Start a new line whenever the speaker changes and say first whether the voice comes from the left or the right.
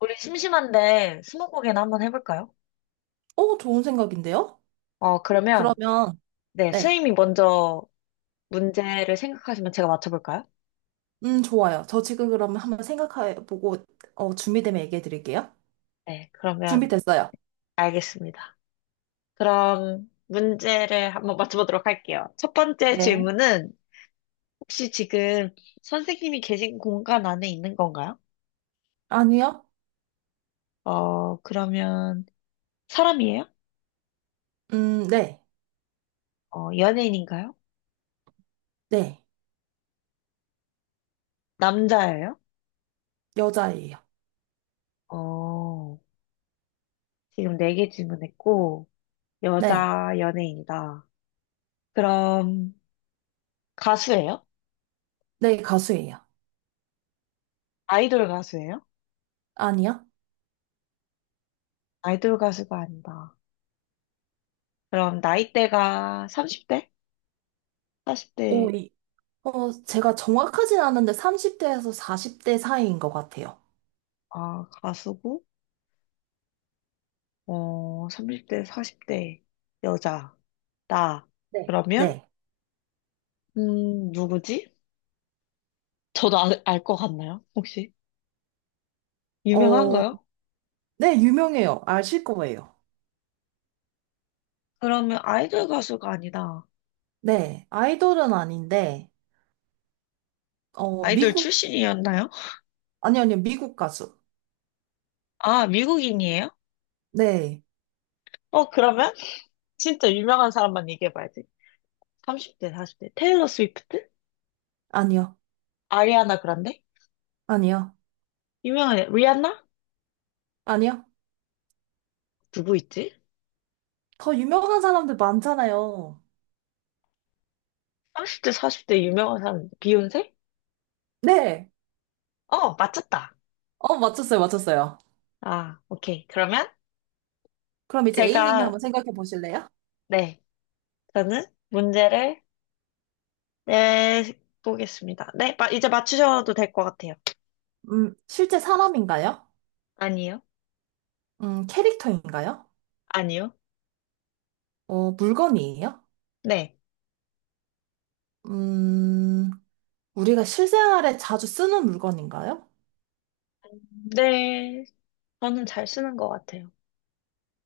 left: 우리 심심한데 스무고개나 한번 해볼까요?
right: 좋은 생각인데요?
left: 그러면
right: 그러면,
left: 네,
right: 네.
left: 스님이 먼저 문제를 생각하시면 제가 맞춰볼까요?
right: 좋아요. 저 지금 그러면 한번 생각해보고, 준비되면 얘기해드릴게요.
left: 네, 그러면
right: 준비됐어요.
left: 알겠습니다. 그럼 문제를 한번 맞춰보도록 할게요. 첫 번째
right: 네.
left: 질문은 혹시 지금 선생님이 계신 공간 안에 있는 건가요?
right: 아니요?
left: 그러면 사람이에요?
right: 네.
left: 연예인인가요?
right: 네.
left: 남자예요?
right: 여자예요.
left: 어, 지금 네 개 질문했고
right: 네.
left: 여자 연예인이다. 그럼 가수예요?
right: 네, 가수예요.
left: 아이돌 가수예요?
right: 아니요?
left: 아이돌 가수가 아니다. 그럼 나이대가 30대?
right: 오,
left: 40대.
right: 이, 제가 정확하진 않은데 30대에서 40대 사이인 것 같아요.
left: 아, 가수고 30대, 40대 여자. 나.
right: 네.
left: 그러면
right: 네.
left: 누구지? 저도 알것 같나요? 혹시?
right: 어,
left: 유명한가요?
right: 네, 유명해요. 아실 거예요.
left: 그러면 아이돌 가수가 아니다.
right: 네. 아이돌은 아닌데, 어,
left: 아이돌
right: 미국,
left: 출신이었나요?
right: 아니요, 아니요, 미국 가수.
left: 아, 미국인이에요?
right: 네.
left: 그러면 진짜 유명한 사람만 얘기해봐야지. 30대, 40대. 테일러 스위프트?
right: 아니요.
left: 아리아나 그란데?
right: 아니요.
left: 유명한, 리안나?
right: 아니요.
left: 누구 있지?
right: 더 유명한 사람들 많잖아요.
left: 30대, 40대 유명한 사람, 비욘세?
right: 네.
left: 맞췄다.
right: 맞췄어요. 맞췄어요.
left: 아, 오케이. 그러면
right: 그럼 이제 A님이
left: 제가,
right: 한번 생각해 보실래요?
left: 네, 저는 문제를 내보겠습니다. 네, 이제 맞추셔도 될 것 같아요.
right: 실제 사람인가요?
left: 아니요?
right: 캐릭터인가요?
left: 아니요?
right: 물건이에요?
left: 네.
right: 음, 우리가 실생활에 자주 쓰는 물건인가요?
left: 네, 저는 잘 쓰는 것 같아요.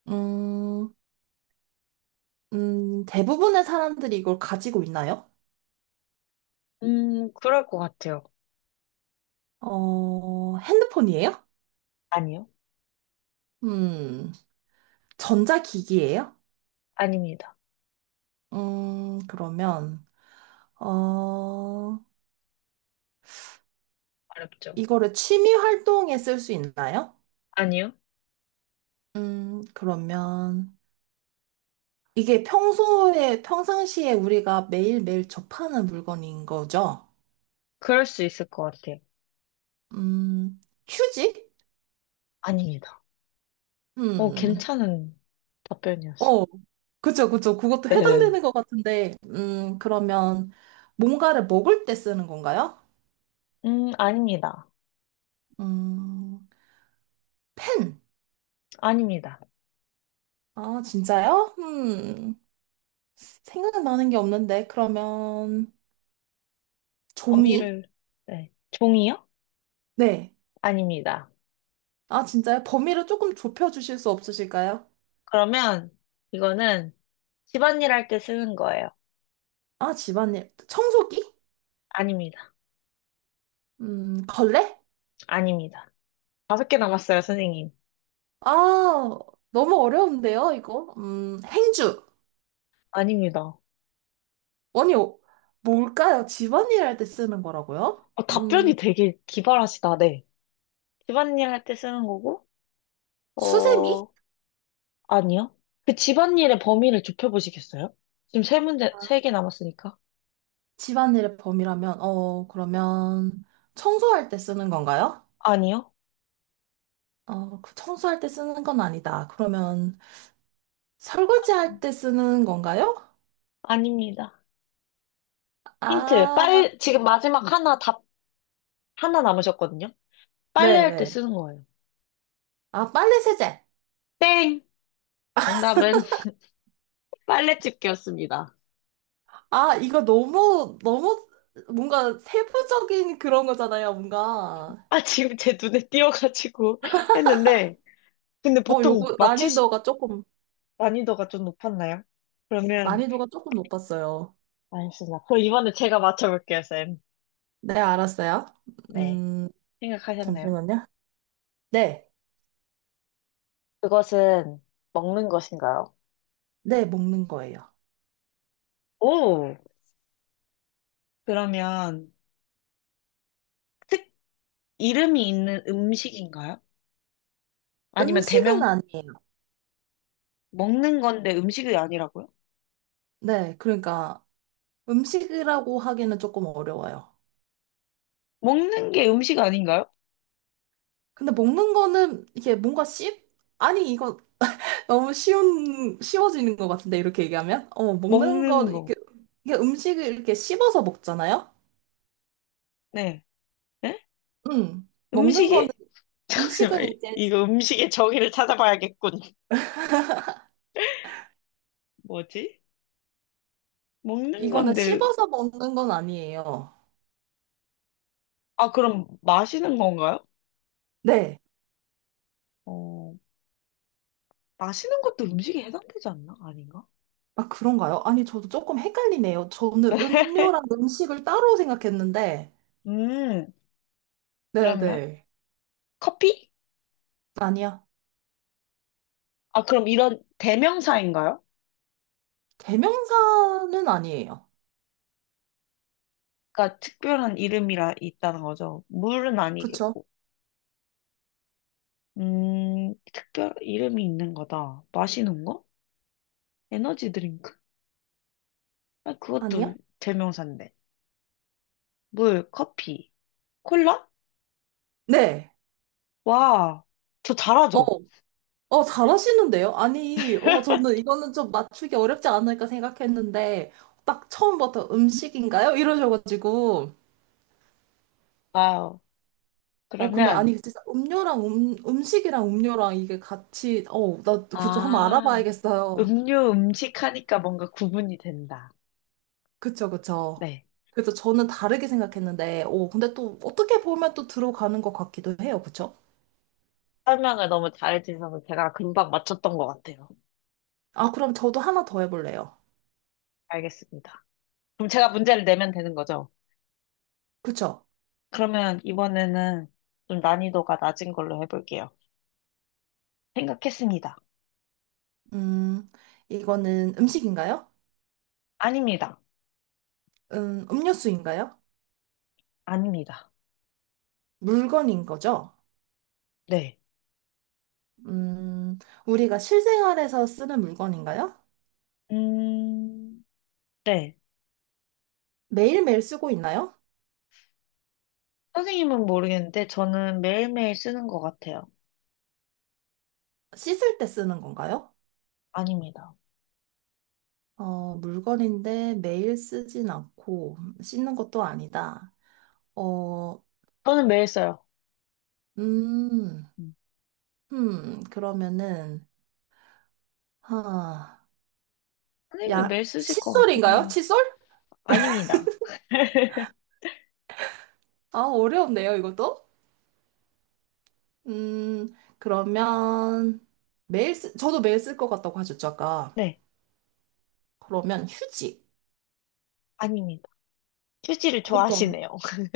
right: 음, 대부분의 사람들이 이걸 가지고 있나요?
left: 그럴 것 같아요.
right: 핸드폰이에요?
left: 아니요?
right: 음, 전자기기예요?
left: 아닙니다.
right: 그러면, 어,
left: 어렵죠?
right: 이거를 취미 활동에 쓸 수 있나요?
left: 아니요?
right: 그러면 이게 평소에, 평상시에 우리가 매일매일 접하는 물건인 거죠?
left: 그럴 수 있을 것 같아요.
right: 음, 휴지?
left: 아닙니다.
right: 음,
left: 괜찮은 답변이었어요.
right: 어, 그쵸, 그쵸. 그것도
left: 네.
right: 해당되는 것 같은데, 그러면 뭔가를 먹을 때 쓰는 건가요?
left: 아닙니다.
right: 음, 펜.
left: 아닙니다.
right: 아, 진짜요? 생각나는 게 없는데, 그러면
left: 범위
right: 종이?
left: 를 네. 종이요?
right: 네.
left: 아닙니다.
right: 아, 진짜요? 범위를 조금 좁혀주실 수 없으실까요?
left: 그러면 이거는 집안일 할 때 쓰는 거예요.
right: 아, 집안일. 청소기?
left: 아닙니다.
right: 걸레?
left: 아닙니다. 다섯 개 남았어요, 선생님.
right: 아, 너무 어려운데요, 이거? 행주.
left: 아닙니다.
right: 아니, 뭘까요? 집안일 할 때 쓰는 거라고요?
left: 답변이 되게 기발하시다, 네. 집안일 할 때 쓰는 거고,
right: 수세미?
left: 어, 아니요. 그 집안일의 범위를 좁혀보시겠어요? 지금 세 문제, 세 개 남았으니까.
right: 집안일의 범위라면, 그러면 청소할 때 쓰는 건가요?
left: 아니요.
right: 그 청소할 때 쓰는 건 아니다. 그러면 설거지할 때 쓰는 건가요?
left: 아닙니다. 힌트.
right: 아,
left: 지금 마지막 하나 하나 남으셨거든요. 빨래할 때
right: 네네.
left: 쓰는 거예요.
right: 아, 빨래 세제.
left: 땡! 정답은 빨래집게였습니다.
right: 아, 이거 너무, 너무 뭔가 세부적인 그런 거잖아요, 뭔가.
left: 아, 지금 제 눈에 띄어가지고 했는데, 근데 보통
right: 요거
left: 맞출 수- 난이도가 좀 높았나요? 그러면,
right: 난이도가 조금 높았어요.
left: 알겠습니다. 그럼 이번에 제가 맞춰볼게요, 쌤.
right: 네, 알았어요.
left: 네.
right: 음,
left: 생각하셨나요?
right: 잠시만요. 네,
left: 그것은 먹는 것인가요?
right: 네, 먹는 거예요.
left: 오! 그러면, 특, 이름이 있는 음식인가요? 아니면
right: 음식은
left: 대명,
right: 아니에요.
left: 먹는 건데 음식이 아니라고요?
right: 네, 그러니까 음식이라고 하기는 조금 어려워요.
left: 먹는 게 음식 아닌가요?
right: 근데 먹는 거는 이게 뭔가 씹? 아니, 이거 너무 쉬워지는 것 같은데, 이렇게 얘기하면?
left: 먹는 거.
right: 이게 음식을 이렇게 씹어서 먹잖아요?
left: 네. 네?
right: 먹는 거는
left: 음식이,
right: 음식은
left: 잠시만,
right: 이제
left: 이거 음식의 정의를 찾아봐야겠군. 뭐지? 먹는
right: 이거는
left: 건데,
right: 씹어서 먹는 건 아니에요.
left: 아, 그럼 마시는 건가요?
right: 네.
left: 어, 마시는 것도 음식에 해당되지 않나? 아닌가?
right: 아, 그런가요? 아니, 저도 조금 헷갈리네요. 저는 음료랑 음식을 따로 생각했는데.
left: 음, 그러면
right: 네네.
left: 커피?
right: 아니야.
left: 아, 그럼 이런 대명사인가요?
right: 대명사는 아니에요.
left: 그러니까 특별한 이름이라 있다는 거죠. 물은
right: 그쵸?
left: 아니겠고. 특별 이름이 있는 거다. 마시는 거? 에너지 드링크? 아, 그것도
right: 아니야?
left: 대명사인데. 물, 커피, 콜라?
right: 네.
left: 와, 저
right: 어,
left: 잘하죠?
right: 잘하시는데요? 아니, 저는 이거는 좀 맞추기 어렵지 않을까 생각했는데, 딱 처음부터 음식인가요? 이러셔가지고.
left: 와우.
right: 근데
left: 그러면
right: 아니, 진짜 음료랑 음식이랑 음료랑 이게 같이, 나 그거 좀 한번
left: 아,
right: 알아봐야겠어요.
left: 음료, 음식 하니까 뭔가 구분이 된다.
right: 그쵸, 그쵸.
left: 네.
right: 그래서 저는 다르게 생각했는데, 근데 또 어떻게 보면 또 들어가는 것 같기도 해요. 그쵸?
left: 설명을 너무 잘해주셔서 제가 금방 맞췄던 것 같아요.
right: 아, 그럼 저도 하나 더 해볼래요.
left: 알겠습니다. 그럼 제가 문제를 내면 되는 거죠?
right: 그쵸?
left: 그러면 이번에는 좀 난이도가 낮은 걸로 해볼게요. 생각했습니다.
right: 음, 이거는 음식인가요?
left: 아닙니다.
right: 음료수인가요?
left: 아닙니다.
right: 물건인 거죠?
left: 네.
right: 음, 우리가 실생활에서 쓰는 물건인가요?
left: 음, 네.
right: 매일매일 쓰고 있나요?
left: 선생님은 모르겠는데 저는 매일매일 쓰는 것 같아요.
right: 씻을 때 쓰는 건가요?
left: 아닙니다.
right: 물건인데 매일 쓰진 않고 씻는 것도 아니다. 어,
left: 저는 매일 써요.
right: 음, 그러면은, 하,
left: 선생님도
right: 야,
left: 매일 쓰실 것 같긴
right: 칫솔인가요?
left: 해요.
right: 칫솔?
left: 아닙니다.
right: 아, 어려운데요, 이것도? 음, 그러면 저도 매일 쓸 것 같다고 하셨죠, 아까.
left: 네,
right: 그러면 휴지.
left: 아닙니다. 휴지를
right: 그것도.
left: 좋아하시네요.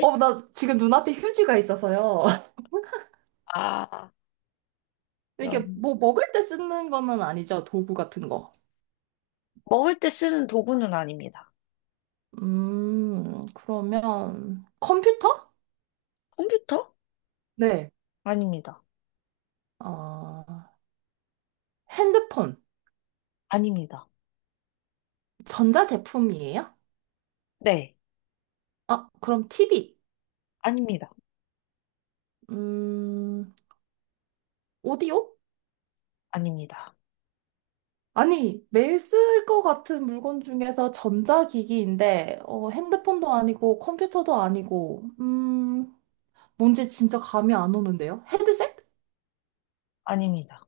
right: 나 지금 눈앞에 휴지가 있어서요.
left: 아,
right: 이게
left: 그럼.
right: 뭐 먹을 때 쓰는 거는 아니죠, 도구 같은 거.
left: 먹을 때 쓰는 도구는 아닙니다.
right: 그러면 컴퓨터?
left: 컴퓨터?
right: 네.
left: 아닙니다.
right: 어, 핸드폰,
left: 아닙니다.
right: 전자제품이에요?
left: 네,
right: 아, 그럼 TV,
left: 아닙니다.
right: 음, 오디오?
left: 아닙니다.
right: 아니, 매일 쓸 것 같은 물건 중에서 전자기기인데, 핸드폰도 아니고, 컴퓨터도 아니고, 뭔지 진짜 감이 안 오는데요? 헤드셋?
left: 아닙니다.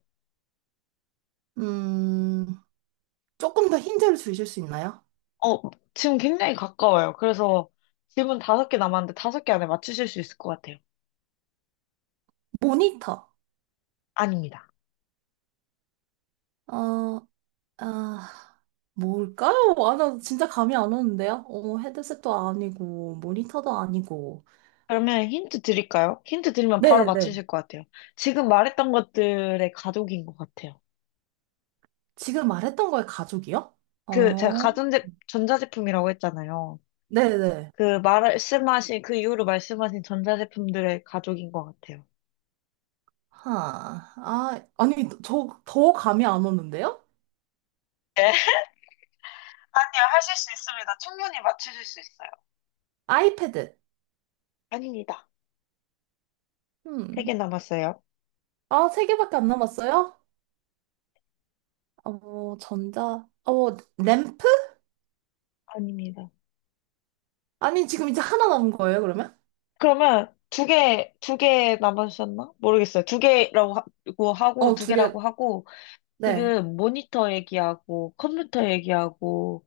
right: 음, 조금 더 힌트를 주실 수 있나요?
left: 어, 지금 굉장히 가까워요. 그래서 질문 다섯 개 남았는데 다섯 개 안에 맞추실 수 있을 것 같아요.
right: 모니터.
left: 아닙니다.
right: 어, 아, 뭘까요? 아, 나 진짜 감이 안 오는데요? 헤드셋도 아니고, 모니터도 아니고.
left: 그러면 힌트 드릴까요? 힌트 드리면 바로
right: 네네.
left: 맞추실 것 같아요. 지금 말했던 것들의 가족인 것 같아요.
right: 지금 말했던 거에 가족이요?
left: 그 제가
right: 어,
left: 가전제 전자제품이라고 했잖아요.
right: 네네.
left: 그 말씀하신 그 이후로 말씀하신 전자제품들의 가족인 것 같아요.
right: 하, 아, 아니, 저 더 감이 안 오는데요?
left: 아니요, 하실 수 있습니다. 충분히 맞추실 수 있어요.
right: 아이패드.
left: 아닙니다. 세 개
right: 음.
left: 남았어요.
right: 아, 세 개밖에 안 남았어요? 어, 전자. 램프?
left: 아닙니다.
right: 아니, 지금 이제 하나 남은 거예요, 그러면?
left: 그러면 두 개 남았었나? 모르겠어요. 두 개라고 하고, 두
right: 두 개.
left: 개라고 하고,
right: 네.
left: 지금 모니터 얘기하고, 컴퓨터 얘기하고,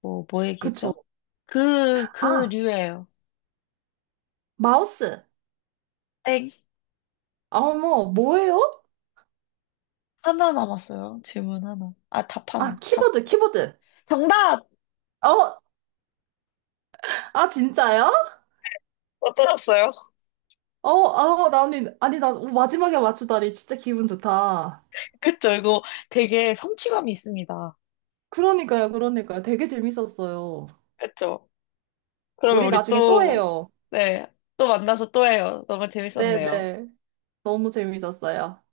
left: 뭐, 뭐
right: 그쵸.
left: 얘기했죠? 그
right: 아,
left: 류예요.
right: 마우스.
left: 땡.
right: 아, 어머, 뭐예요?
left: 하나 남았어요. 질문 하나. 아, 답
right: 아,
left: 하나. 답.
right: 키보드, 키보드.
left: 정답!
right: 어, 아, 진짜요?
left: 어떠셨어요?
right: 아, 나는, 아니, 나 마지막에 맞추다니 진짜 기분 좋다.
left: 그쵸, 이거 되게 성취감이 있습니다.
right: 그러니까요, 그러니까요. 되게 재밌었어요.
left: 그쵸? 그러면
right: 우리
left: 우리
right: 나중에 또
left: 또,
right: 해요.
left: 네, 또 만나서 또 해요. 너무 재밌었네요.
right: 네네. 너무 재밌었어요.